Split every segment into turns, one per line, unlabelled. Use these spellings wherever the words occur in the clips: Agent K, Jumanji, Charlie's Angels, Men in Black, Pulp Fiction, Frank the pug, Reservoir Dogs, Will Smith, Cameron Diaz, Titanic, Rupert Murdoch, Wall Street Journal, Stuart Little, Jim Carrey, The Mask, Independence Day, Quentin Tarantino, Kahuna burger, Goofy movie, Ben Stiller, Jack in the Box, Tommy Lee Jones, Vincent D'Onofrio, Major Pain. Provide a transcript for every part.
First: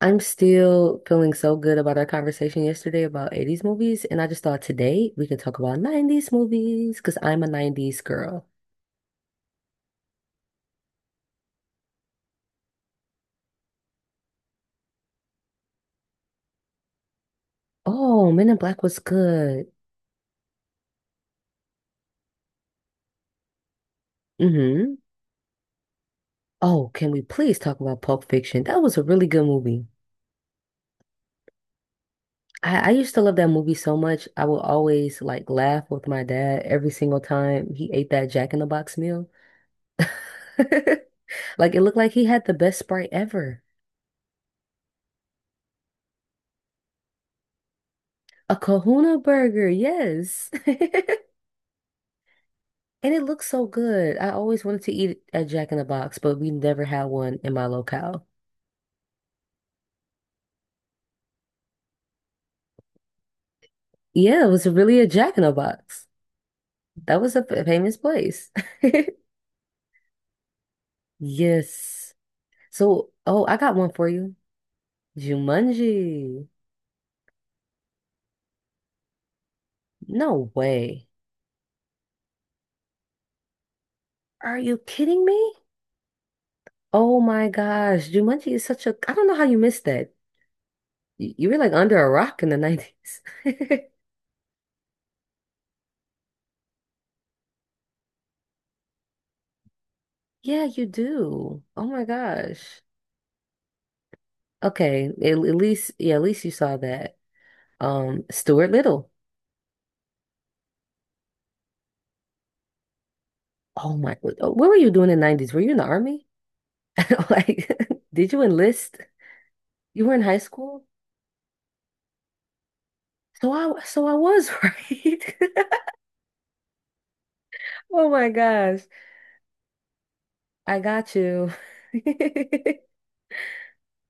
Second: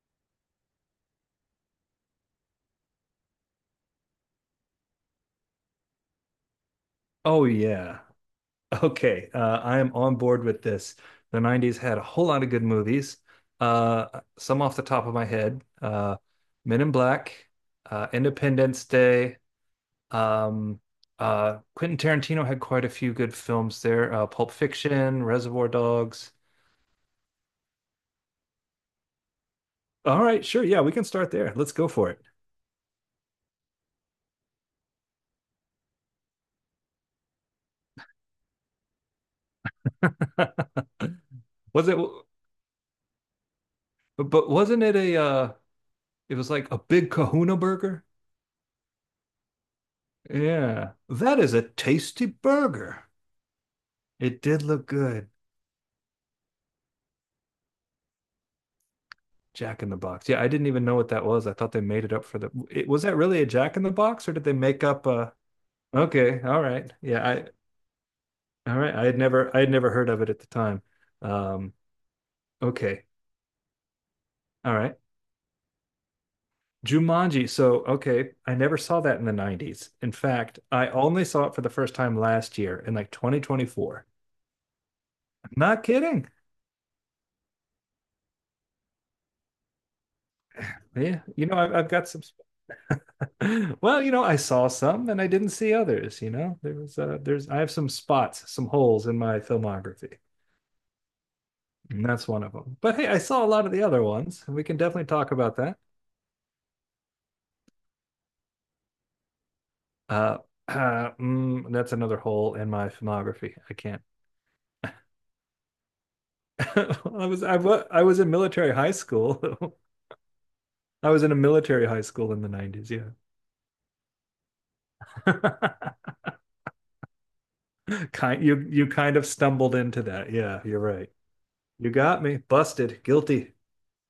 I'm still feeling so good about our conversation yesterday about 80s movies, and I just thought today we could talk about 90s movies because I'm
Oh
a 90s
yeah.
girl.
Okay. I am on board with this. The '90s had a whole lot of good movies. Some off the top of my head. Men in Black,
Oh, Men in Black
Independence
was
Day.
good.
Um, Quentin Tarantino had quite a few good films there. Pulp
Mm-hmm.
Fiction, Reservoir Dogs.
Oh, can we please talk about Pulp Fiction? That was a really good movie.
All right, sure. Yeah, we can start there. Let's go for
I used to love that movie so much. I would always like laugh with my dad every single time he ate that Jack in the Box meal.
it.
Like it
Was
looked
it,
like he had the best Sprite ever.
but wasn't it it was like a big kahuna burger?
A Kahuna burger, yes.
Yeah. That is a tasty burger.
And it looks so good. I
It did
always wanted
look
to eat
good.
at Jack in the Box, but we never had one in my locale.
Jack in the Box. Yeah, I didn't even know what that was. I thought they made it up for the. It, was that really a Jack in the Box, or
Yeah,
did
it
they
was
make
really a
up a?
Jack in the Box.
Okay, all right.
That
Yeah,
was
I
a famous place.
all right. I had never heard of it at the time. Um,
Yes.
okay,
So, oh, I got one for you.
all right.
Jumanji.
Jumanji. So okay, I never saw that in the '90s. In
No
fact, I
way.
only saw it for the first time last year in like 2024.
Are you kidding
I'm
me?
not kidding.
Oh my gosh. Jumanji is such a, I don't know how you missed that.
Yeah,
You,
you
you
know,
were like
I've
under
got
a
some
rock in the 90s.
Well, you know, I saw some and I didn't see others, you know. There's I have some spots, some holes in my filmography.
Yeah, you do. Oh my
And that's one of them.
gosh.
But hey, I saw a lot of the other ones, and we can definitely
Okay. At,
talk
at
about that.
least, yeah, at least you saw that. Stuart Little.
Uh, that's another hole in my filmography. I
Oh
can't.
my, what were you doing in the 90s? Were you in the army?
I was I
Like,
was I was in
did you
military high
enlist?
school.
You were in high school?
I was in a military high school in the '90s, yeah.
So I was, right? Oh my
Kind you
gosh.
you kind of stumbled into that. Yeah,
I
you're right.
got you.
You got me. Busted. Guilty.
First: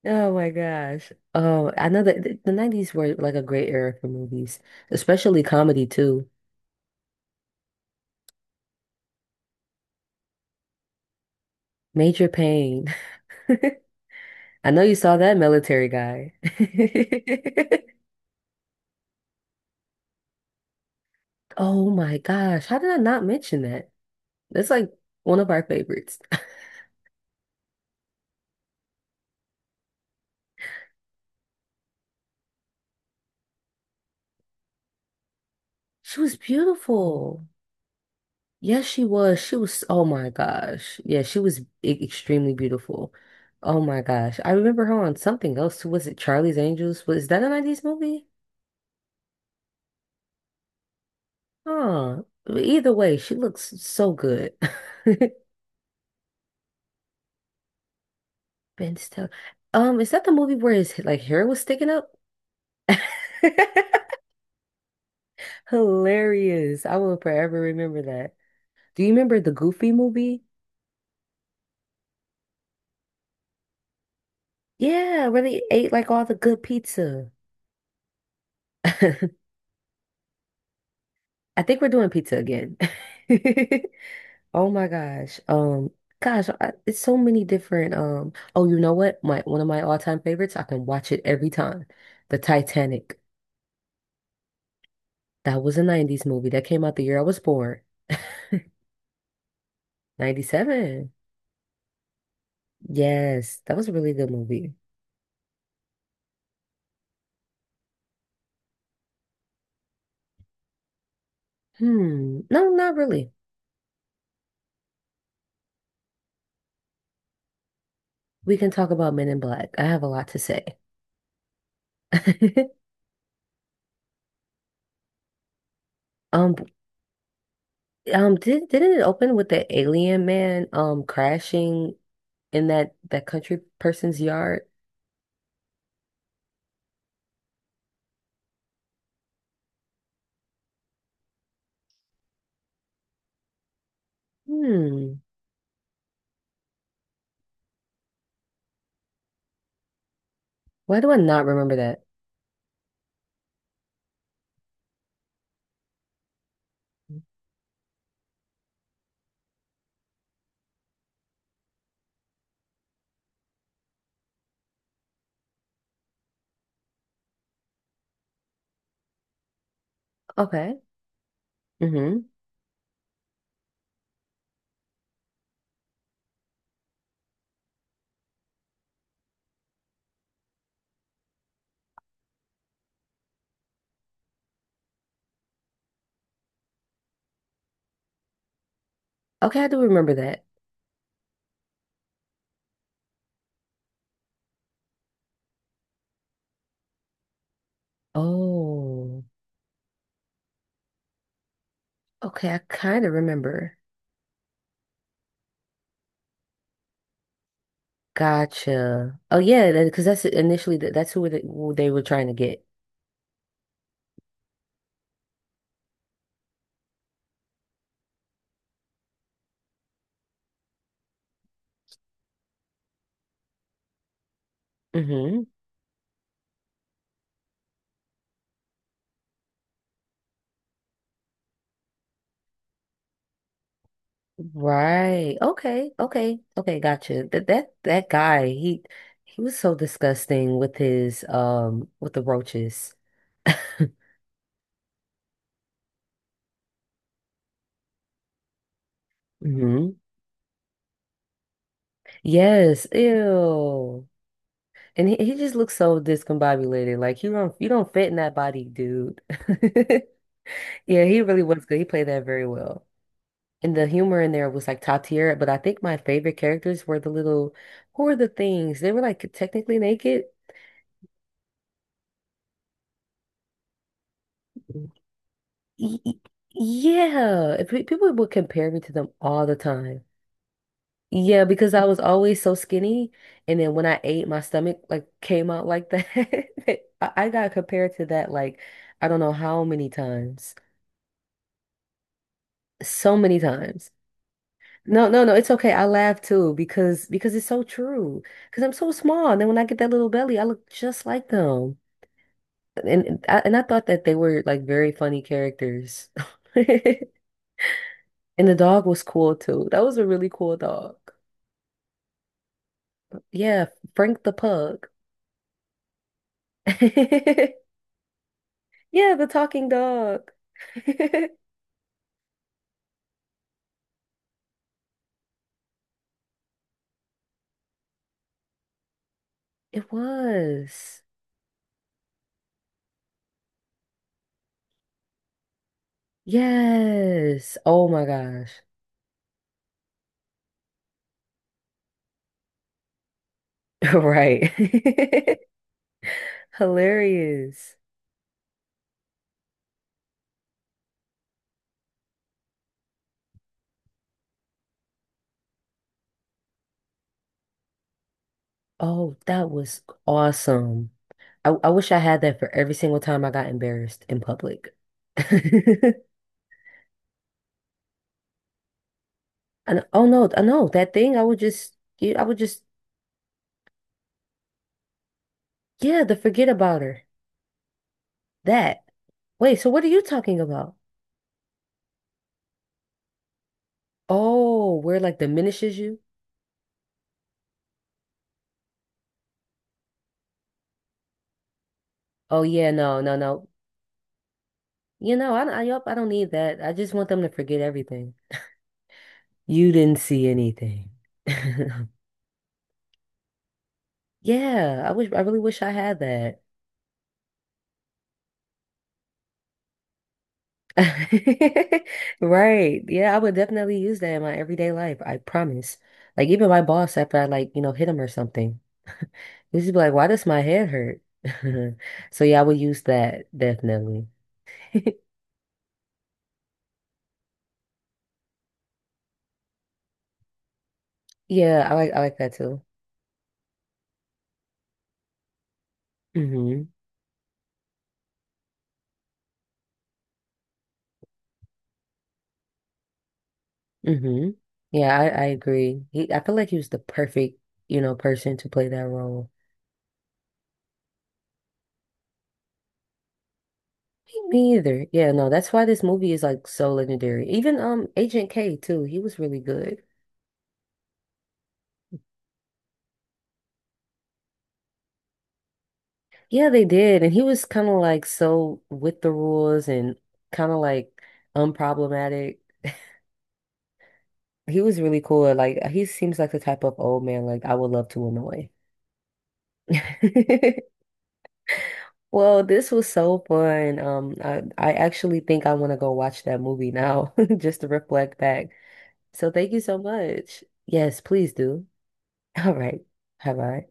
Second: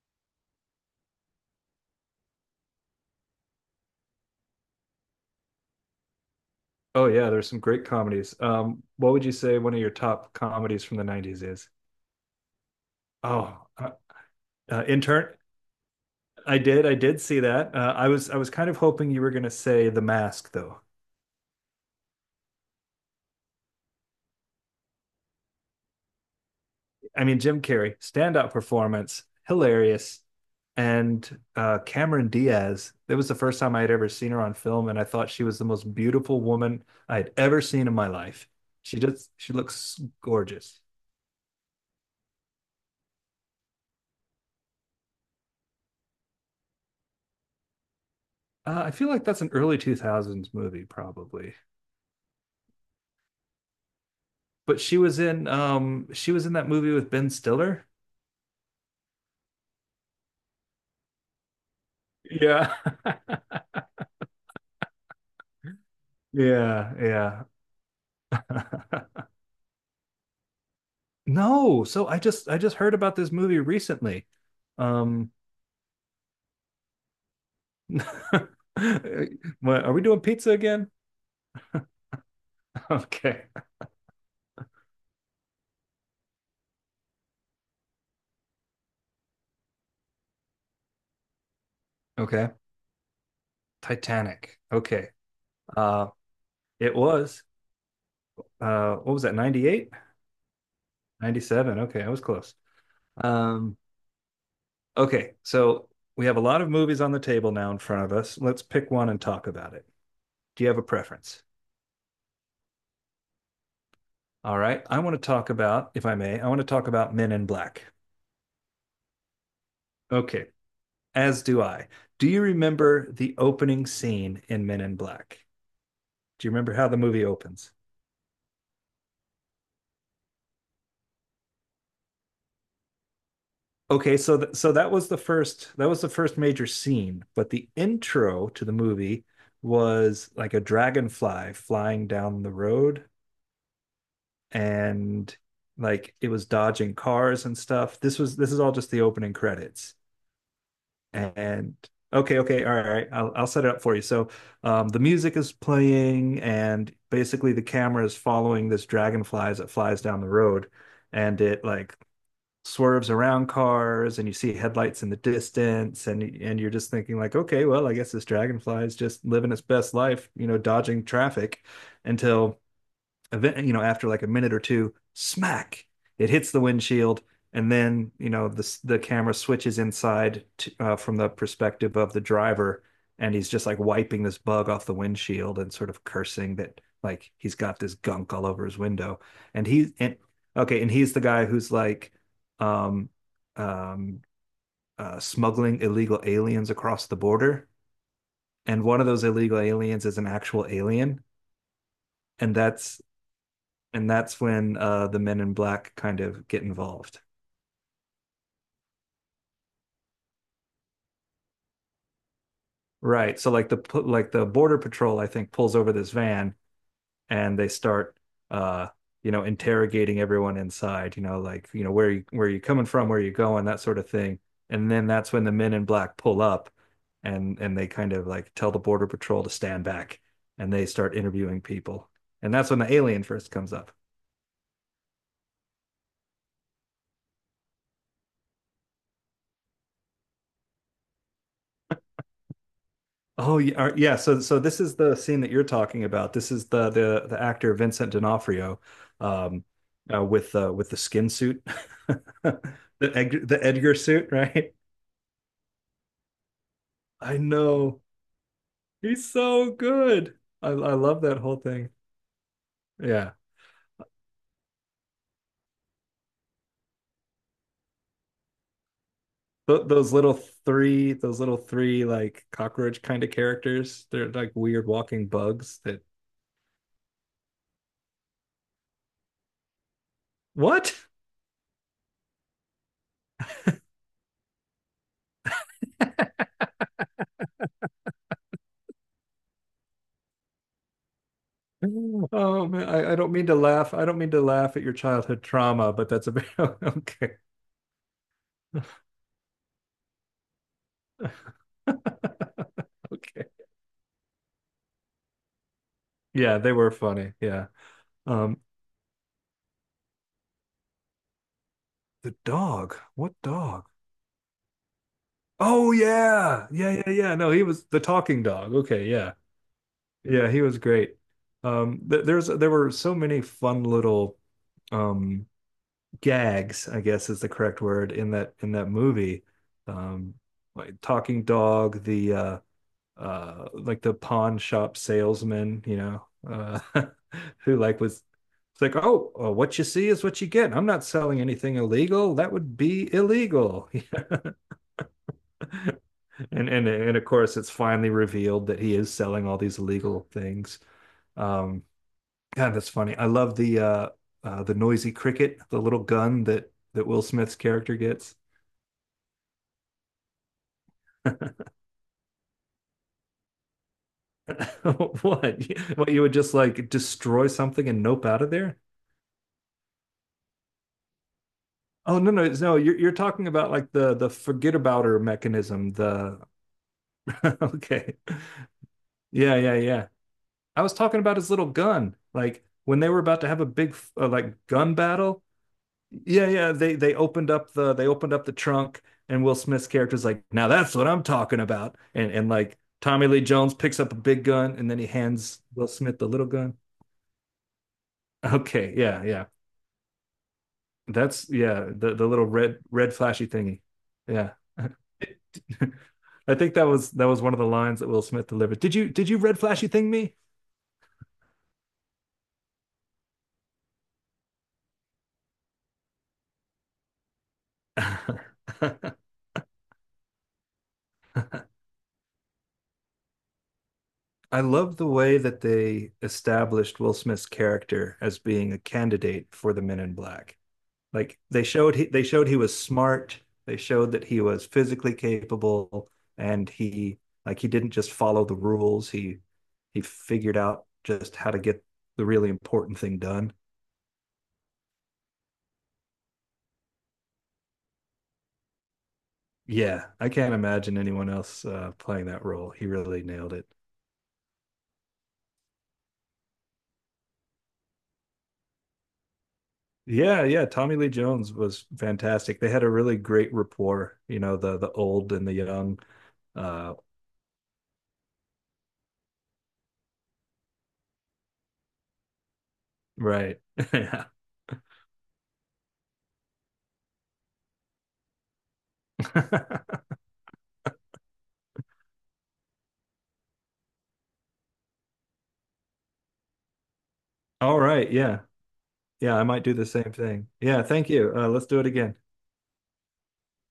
Oh my gosh. Oh, I know that the 90s were like a great era for movies, especially comedy too.
Oh yeah, there's some great comedies. What would you say one of your top comedies from the '90s is?
Major Pain.
Oh, uh,
I know you saw
Intern.
that military guy.
I did see that. I was kind of hoping you were going to say The Mask, though.
Oh my gosh. How did I not mention that? That's like one of our favorites.
I mean, Jim Carrey, standout performance, hilarious, and Cameron Diaz. That was the first time I had ever seen her on film, and I thought she was the most
She was
beautiful woman I had
beautiful.
ever seen in my life.
Yes,
She
she
just,
was.
she
She was,
looks
oh my
gorgeous.
gosh. Yeah, she was extremely beautiful. Oh my gosh. I remember her on something else too. Was it Charlie's Angels? Was that a 90s movie?
I feel like that's an early 2000s movie, probably.
Huh. Either way, she looks so good.
But she was in that movie with Ben Stiller.
Ben Stiller. Is that the movie where his like hair was sticking up?
Yeah.
Hilarious.
Yeah,
I will
yeah.
forever remember that. Do you remember the Goofy movie?
No, so I just heard about this movie recently.
Yeah,
Um
where they ate like all the good pizza.
what, are we doing pizza again?
I think we're doing pizza again.
Okay.
Oh my gosh. Gosh, it's so many different oh, you know what? My one of my all-time favorites, I can watch it every time. The
Okay.
Titanic.
Titanic. Okay.
That was a
Uh
90s movie that came
it
out the year I was
was
born.
what was that 98?
97.
97. Okay, I was close.
Yes, that
Um
was a really good movie.
okay, so we have a lot of movies on the table now in front of us. Let's pick one and talk about it. Do you have a preference?
Hmm. No, not really.
All right. I want to talk about, if I may, I want to talk about Men in Black.
We can talk about Men in Black. I have a lot to
Okay.
say.
As do I. Do you remember the opening scene in Men in Black? Do you
Um,
remember how the movie opens?
didn't it open with the alien man crashing in that country
Okay,
person's
so th-
yard.
so that was the first that was the first major scene, but the intro to the movie was like a dragonfly flying down the road
Hmm.
and like it was dodging cars and stuff. This is all just the opening credits.
Why do I not
And
remember that?
okay, all right. I'll set it up for you. So the music is playing, and basically the camera is following this dragonfly as it flies down the road, and it like swerves around cars, and you see headlights in the distance, and you're just thinking like, okay, well, I guess this dragonfly is just living its best life, you know,
Okay.
dodging traffic,
Mm-hmm.
until event, you know, after like a minute or two, smack, it hits the windshield, and then you know the camera switches inside to, from the perspective of the driver, and he's just like wiping this bug off the windshield and sort of cursing that like he's got this gunk all over his window,
Okay,
and
I do
he
remember
and
that.
okay, and he's the guy who's like, um, um, smuggling illegal aliens across the border. And one of
Oh.
those illegal aliens is an actual alien,
Okay,
and
I kind of remember.
that's when the men in black kind of get involved.
Gotcha. Oh yeah, because that's initially that's who they were trying to get.
Right. So like the border patrol, I think, pulls over this van and they start, uh, you know, interrogating everyone inside. You know, like you know where you, where are you coming from, where are you going, that sort of thing. And then that's
Mm-hmm.
when the men in black pull up, and they kind of like tell the border patrol to stand back, and they start interviewing people. And that's when the alien first comes up.
Right. Okay. Okay. Okay. Gotcha. That guy. He was so disgusting with his with the roaches.
Oh yeah, yeah. So so this is the scene that you're talking about. This is the actor Vincent D'Onofrio, um,
Mm-hmm.
with the skin suit, the
Yes.
The Edgar
Ew.
suit, right?
And he just looks so discombobulated. Like you
I
don't you don't
know
fit in that body, dude.
he's so good. I
Yeah, he
love that
really
whole
was good. He
thing.
played that very well.
Yeah,
And the humor in there was like top tier. But I think my favorite characters were the little who were the things? They were like technically
Th- those
naked.
little three, those little three like cockroach kind of characters. They're like weird walking bugs
Y-
that
y- Yeah. If people would compare me to them all the time.
what?
Yeah, because I was always so skinny. And then when I ate, my stomach like came out like that. I got compared to that like I don't know how many times.
Oh man, I
So
don't
many
mean to
times.
laugh. I don't mean to laugh at your
No, no, no,
childhood
it's okay. I
trauma, but
laugh
that's a bit
too because
okay.
because it's so true. Because I'm so small, and then when I get that little belly, I look just like them. And and I,
Okay.
and I thought that they were like very funny characters.
Yeah, they were funny. Yeah.
And the
Um,
dog was cool too. That was a really cool dog.
the dog. What
Yeah,
dog?
Frank the pug.
Oh yeah. Yeah, yeah, yeah. No, he was the talking dog. Okay,
Yeah, the
yeah.
talking dog.
Yeah, he was great. Th There's there were so many fun little um gags, I guess is the correct word in that movie.
It
Um, like
was.
talking dog, the like the pawn shop salesman, you know,
Yes.
who
Oh
like
my
was
gosh.
it's like, oh, what you see is what you get. I'm not selling anything illegal. That would be illegal.
Right.
And of course, it's
Hilarious.
finally revealed that he is selling all these illegal things. Um, God, that's funny. I love the noisy cricket, the little gun that Will Smith's character gets.
Oh, that was awesome. I, I wish I had that for every single time I got embarrassed in public.
What? What, you would just like destroy something and nope out of there?
And oh no, I know that thing. I would just,
Oh
yeah, I
no
would
no
just,
no you're talking about like the forget abouter mechanism
yeah, the
the
forget about her.
okay
That. Wait,
yeah
so
yeah
what are you
yeah
talking about?
I was talking about his little gun like when they were about to have a big like
Oh,
gun
where like
battle
diminishes you?
yeah, they opened up the they opened up the trunk and Will Smith's character's like now that's what I'm talking about and
Oh
and
yeah,
like
no, no,
Tommy Lee
no.
Jones picks up a big gun and then he
You know,
hands
yup,
Will
I don't
Smith the
need
little
that. I
gun
just want them to forget everything.
okay yeah,
You didn't see anything.
that's yeah the little red flashy thingy yeah
Yeah, I wish, I really wish I had that.
I think that was one of the lines that Will Smith delivered. Did you red flashy thing me?
Right. Yeah, I would definitely use that in my everyday life. I promise. Like even my boss after I like, you know, hit him or something. He'd just be like, why does my head hurt? So yeah, I would use that definitely.
I love the way that they established Will Smith's character as being a candidate for the Men in Black. Like
Yeah, I like I like
they
that
showed he
too.
was smart, they showed that he was physically capable
Hmm.
and he didn't just follow the rules, he figured out just how to get the really important thing done.
Hmm. Yeah, I agree. He I feel like he was the perfect, you know, person to play that role.
Yeah, I can't imagine anyone else playing that role. He really nailed it.
Me either. Yeah, no, that's why this movie is like so legendary. Even Agent K too, he was really good.
Yeah, yeah. Tommy Lee Jones was fantastic. They had a really great rapport, you know, the old and the young.
Yeah, they
Uh,
did. And he was kind of like so with the rules and kind of like unproblematic.
right. Yeah.
He was really cool. Like he seems like the type of old man like I would love to annoy. Well, this was so fun. I actually think I want to go watch that movie now just to
All right.
reflect
Yeah.
back. So
Yeah, I
thank you
might do
so
the same
much.
thing. Yeah,
Yes,
thank you.
please do.
Let's do it again.
All right. Bye bye.